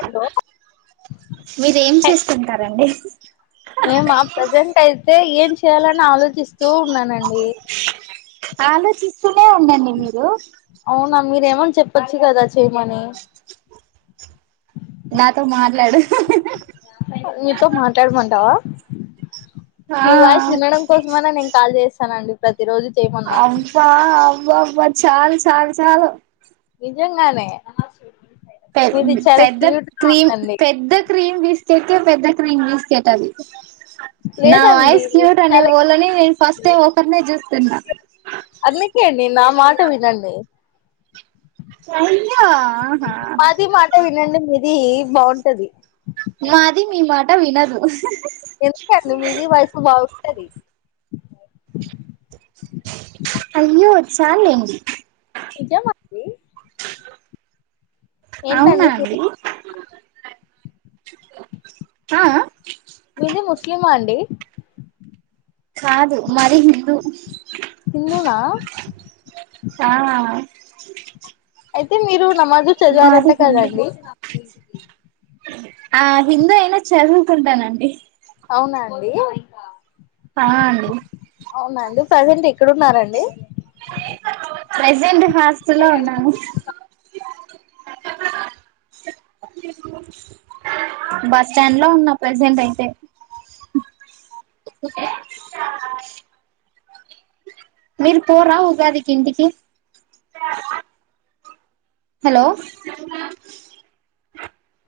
Hello మీరు ఏం చేస్తుంటారండి మేమ్ ప్రజెంట్ అయితే ఏం చేయాలని ఆలోచిస్తూ న్నానండి ఆలోచిస్తు స్తునే ఉండండి మీరు అవునా మీరేమని చెప్పొచ్చు కదా చేయమని నాతో మాట్లాడు మీతో మాట్లాడమంటావా ఆ మీ వాయిస్ వినడం కోసమైన నేను కాల్ చేసింది తన అండీ ప్రతి రోజు చేయమన్నా అబ్బా అబ్బ అబ్బ చాలు చాలు చాలు నిజంగానే పె మీది చాలా పెద్ద క్యూట్ గా క్రీమ్ ఉందండి పెద్ద క్రీమ్ బిస్ కెట్ పెద్ద క్రీమ్ బిస్కెట్ అది నా లేదండి వాయిస్ మీది క్యూటనే చాలా వీళ్ళనీ ఫస్ట్ టైం ఓపెన్ గా చూస్ తిన్న అందుకే అండి నా మాట వినండీ సంధ్య ఆహా ఇదీ బాగుంటది మాది మీ మాట వినదు ఎందుకండి మీది వయసు బాగుంటది అయ్యో చాల్లే అండి నిజమా అండి అవునా అండి అఆ మీది ముస్లిమా అండి కాదు మరి హదు కిందునా ఆ అయితే మీరు నమాజు చదివారంట మాది హిందీ కదండి ఆ హిందూ అయినా చదువుకుంటానండి అవునా అండి ఆ అండి అవునండి ప్రెజెంట్ ఎక్కడున్నారండి ప్రెజెంట్ హాస్టల్లో ఉన్నాను బస్ స్టాండ్ లో ఉన్న ప్రెసెంట్ అయితే మీరు పోరా ఉగాదికి ఇంటికి హలో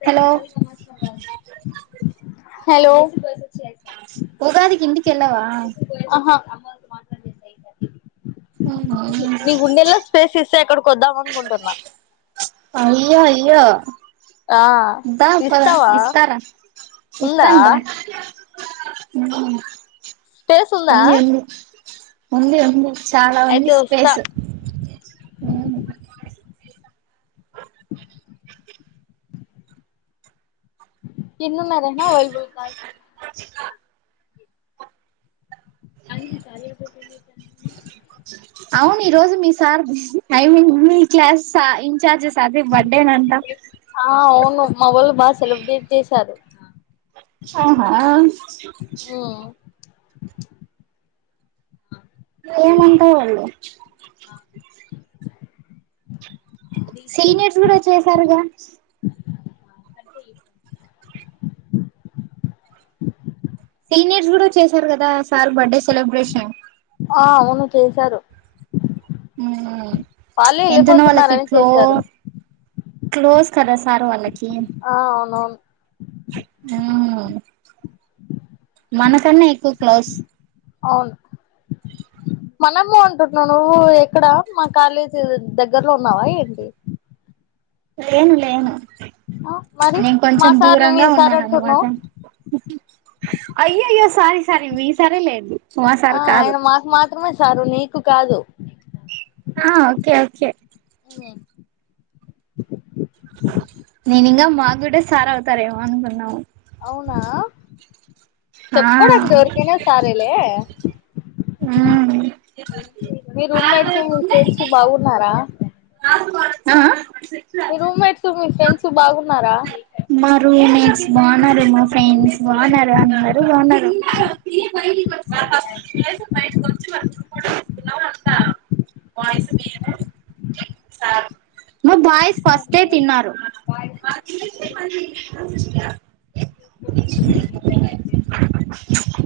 హలో హలో ఉగాదికిింటికి ఎల్లవా ఆహా తే అక్కడికి వద్దాం అనుకుంటున్న అయ్యో అయ్యో ఆ దా పద ఇస్తావా ఇస్తారా ఉందా ఇస్తాను దా ఉ స్పేసుందా ఉంది ఉంది చాలా ఉంది వస్తా స్పేస్ ఎన్నునై రహీనా అవైలేబుల్ కాల్స్ అన్ని క [inaudible] అవును ఈ రోజు మీ సార్ ఐన్ మీ క్లాస్ ఇన్చార్జెస్ ఆ అవును మా వోళ్ళు బాగా సెలబ్రేట్ చేశారు ఆహా ఏమంటా వాళ్ళు సీనియర్స్ కూడా చేసారుగా అ సీనియర్స్ కూడా చేశారు కదా సార్ బర్త్డే సెలబ్రేషన్ ఆ అవును చేశారు ఉమ్ వాళ్ళే ఎంతున్న వాళ్ళకి వెళ్ళిపోతున్నారని చేశారు క్లోజ్ క్లోజ్ కదా సార్ వాలకి ఆ అవునవును ఉమ్ మనకన్నా ఎక్కువ క్లోజ్ అవును మనము అంటున్నా నువ్వు ఎక్కడ మా కాలేజీ దగ్గర్లో ఉన్నావా ఏంటి ఏం లేను ఆ మరి నేను మా కొంచెం సార్ ను మీ దూరంగా సార్ అంటున్నావ్ అయ్యాయో సారి సారి మీ సారే లేండి మా ఆ సార్ కాదు ఆయన మాకు మాత్రమే సారు నీ కాదు ఆ ఓకే ఓకే హ్మ్ నేను ఇంకా మాక్కూడా సార్ అవుతారేమో అనుకున్నాము అవునా ఆ చెప్పుకోడానికి ఎవరికైనా సారేలే మీ రూమ్మేట్స్ మీ ఫ్రెండ్స్ బాగున్నారా ఆ ఆ మీ రూమ్మేట్సు మీ ఫ్రెండ్స్ సో బాగున్నారా మా రూమ్మేట్స్ బాగున్నారు మా ఫ్రెండ్స్ బాగున్నారు అందరూ బాగున్నారు మా బాయ్స్ ఫస్టే తిన్నారు మా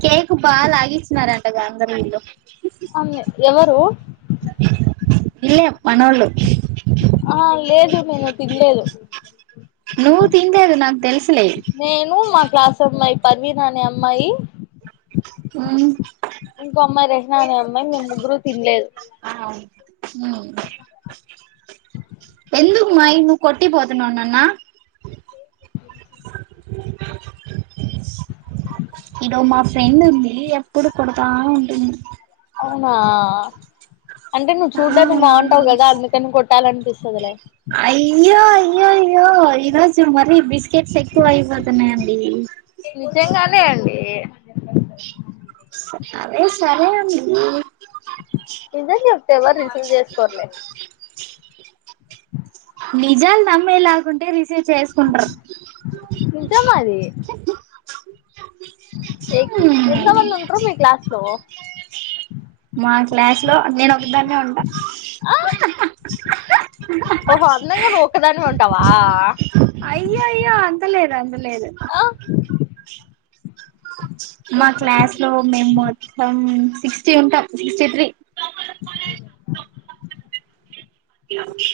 కేక్ బా లాగిస్తున్నారంటగ అందరూ వీళ్ళు అవునులే ఎవరు ఇల్లే మనోళ్ళు ఆ లేదు నేను తినలేదు నువ్వు తినలేదు నాకు తెలుసు నేను మా క్లాస్ అమ్మాయి పర్వీన్ అనే అమ్మాయి హ్మ్ తిన్లేదు ఎందుకు మా ఇ నువ్వు కొట్టిపోతున్నావు నాన్న ఇడో మా ఫ్రెండ్ ఉంది ఎప్పుడు కొడు అవునా అంటే నువ్వు ఆ చూడ్డానికి బాగుంటావు కదా అందుకని కొట్టాలంటే చేస్తదిలే అయ్యో అయ్యో అయ్యో ఈ రోజు మరి బిస్ బిస్కెట్స్ ఎక్కువయిపోతున్నాయండి అంతే అండి అదే సరే అండి నిజం చెప్తే ఎవరు రిసీవ్ చేసుకోర్లే నిజాలు నమ్మేలాగుంటే రిసీవ్ చేసుకుంట్రు నిజమది ఎ ఎంతమంది ఉంటరూ మీ క్లాస్ లో మా క్లాస్ లో నేను ఒ ఒక్కదాన్నే ఉంటా ఆ అ ఓహో నిజంగా నువ్వొక్కదానివే వా అయ్యా అయ్యా అంతలేదు. అంత లేదు ఆ [unintelligible] మా క్లాస్ లో మేము మొత్తం. సిక్స్టీ ఉంటాం. సిక్స్టీ త్రీ [inaudible] ఓకే ఓకే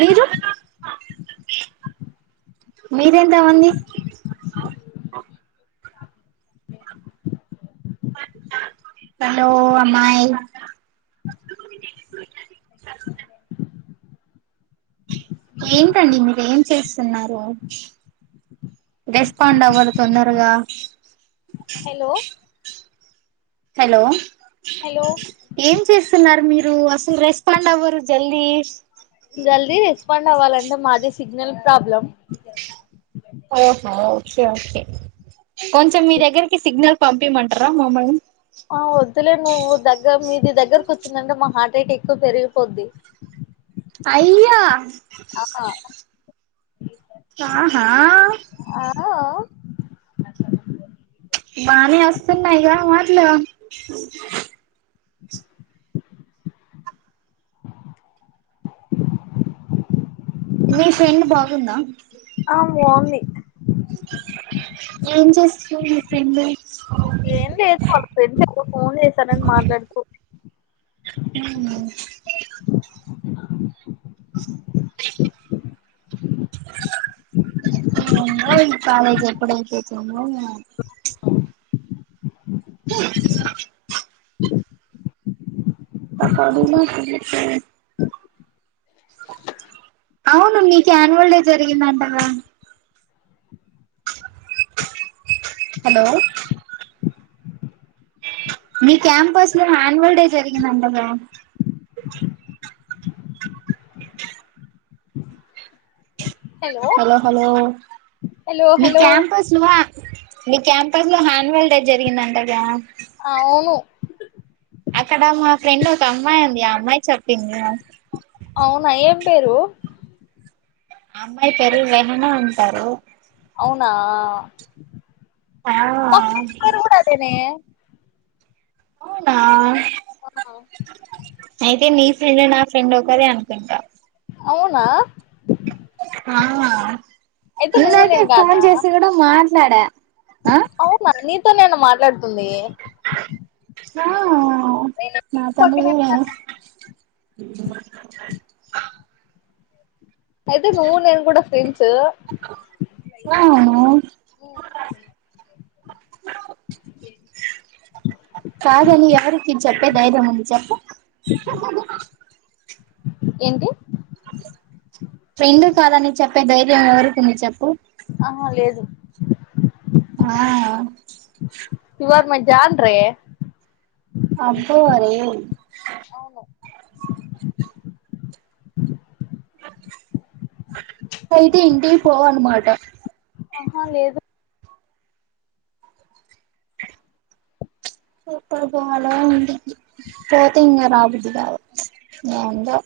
మీరు మీరెంత అవంది హలో అమ్మాయి [unintelligible] ఏంటండి మీరు ఏం చేస్తున్నారు. రెస్పాండ్ అవ్వరు తొందరగా హలో హలో ఏం చేస్తున్నారు మీరు అసలు రెస్పాండ్ జల్దీ జల్దీ రెస్పాండ్ అవ్వాలంటే మాది సిగ్నల్ ప్రాబ్లమ్. కే ఓకే కొంచెం మీ దగ్గరికి సిగ్నల్ పంపిమంటార మమ్మల్ని ఆ వద్దులే నువ్వు దగ్గర మీది దగ్గరకు వచ్చిందంటే మా హార్ట్ రేట్ ఎక్కువ పెరిగిపోద్ది. అయ్యా ఆ హ ఆహా ఆ బనే అస్తున్నాయిగా మట్లు మీ ఫ్రెండ్ బాగుందా ఆ [unintelligible] ఏం చేస్తుంది మీ ఫ్రెండ్ ఏం లేదు వాళ్ళ ఫ్రెండ్స్ ఎక్కో ఫోన్ చేశారని మాట్లాడుతూ [unintelligible] [unintelligible] [unintelligible] ఎందో ఈ కాలేజీ ఎప్పుడు అయితదో సవు [unintelligible] [unintelligible] అకాడు మా [unintelligible] అవును నీకు యాన్యువల్ డే జరిగిందంటగా. హలో మీ క్యాంపస్ లో యాన్యువల్ డే జరిగిం నందగ హలో హలో హలో మీ హలో క్యాంపస్లువా మీ క్యాంపస్ లో హ్యాండ్ వెెల్ట్ ఏ జరిగిందంటగా ఆ అవును అక్కడ మా ఫ్రెండ్ ఒక అమ్మాయి ఉంది ఆ అమ్మాయి చెప్పింది అవునా ఏం పేరు అమ్మాయి పేరు రేహన అంటారు అవునా ఆ మ ఫ్రెండు కూడ అదేన్ అవునా ఆ నండు నా ఫ్రెండ్ ఒకరే అనుకుంటా అవునా అయితే నువ్వు ననకే నేను ఫోన్ కాదా చేసి కూడా మా నాడ అవునా ని నేను మాట్లాడుతుంది ఆ ఆ నేను నా పక్కనే తండుడు నేను ఉన్నాను. అయితే నూవ్వు నేను కూడా ఫ్రెండ్స్ అవును కాదలి ఎవరికి చెప్పే ధైర్యం ఉంది చెప్ప ఏంటి రెండు కాదని చెప్ప అంత ధైర్యం ఎవరికి ఉంది చెప్పు ఆహా లేదు ఆ ఇవాళ మ జాన్ రే అబ్బయ అరే అవును అయితే ఇంటి పోవను మాట ఆహా లేదు సూపర్ బాాల ఉంది పోతంగ మాబుథావో ఎంటో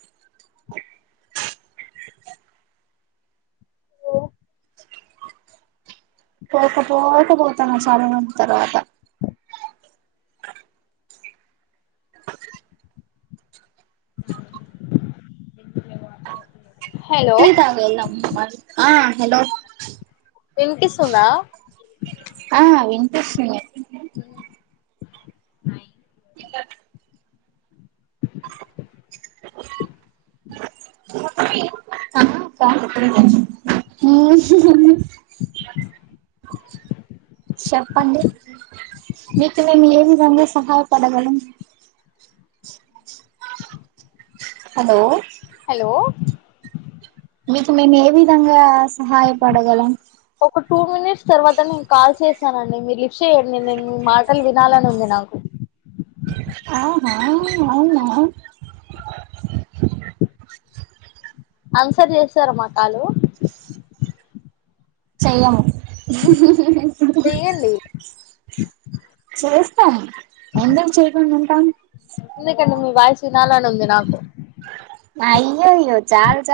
ఓ పోకపోకపోతాము చాలా మంది తర్వాత హలో టీ తాగినామ్ మరీ ఆ హలో వినిపీస్తుందా ఆ వినిపిస్తుంది ఇలా చెప్పండి మీకు మేము ఏ విధంగా సహాయపడగలం హలో హలో మీకు మేము ఏ విధంగా సహాయపడగలం ఒక టూ మినిట్స్ తర్వాత నేను కాల్ చేశానండి మీరు లిఫ్ట్ చేయండి. నేను మీ మాటలు వినాలని ఉంది నాకు ఆ హా అవునా అన్సర్ చేస్తార మ కాలు చేయ్యాము చేయ్యాండి చేస్తం ఎందూకు చేయకుండ ఉం ట ఎందుకండీ మీ వాయిస్ వినాలనుంది నాకు అయ్యయ్యో చాలు చాల్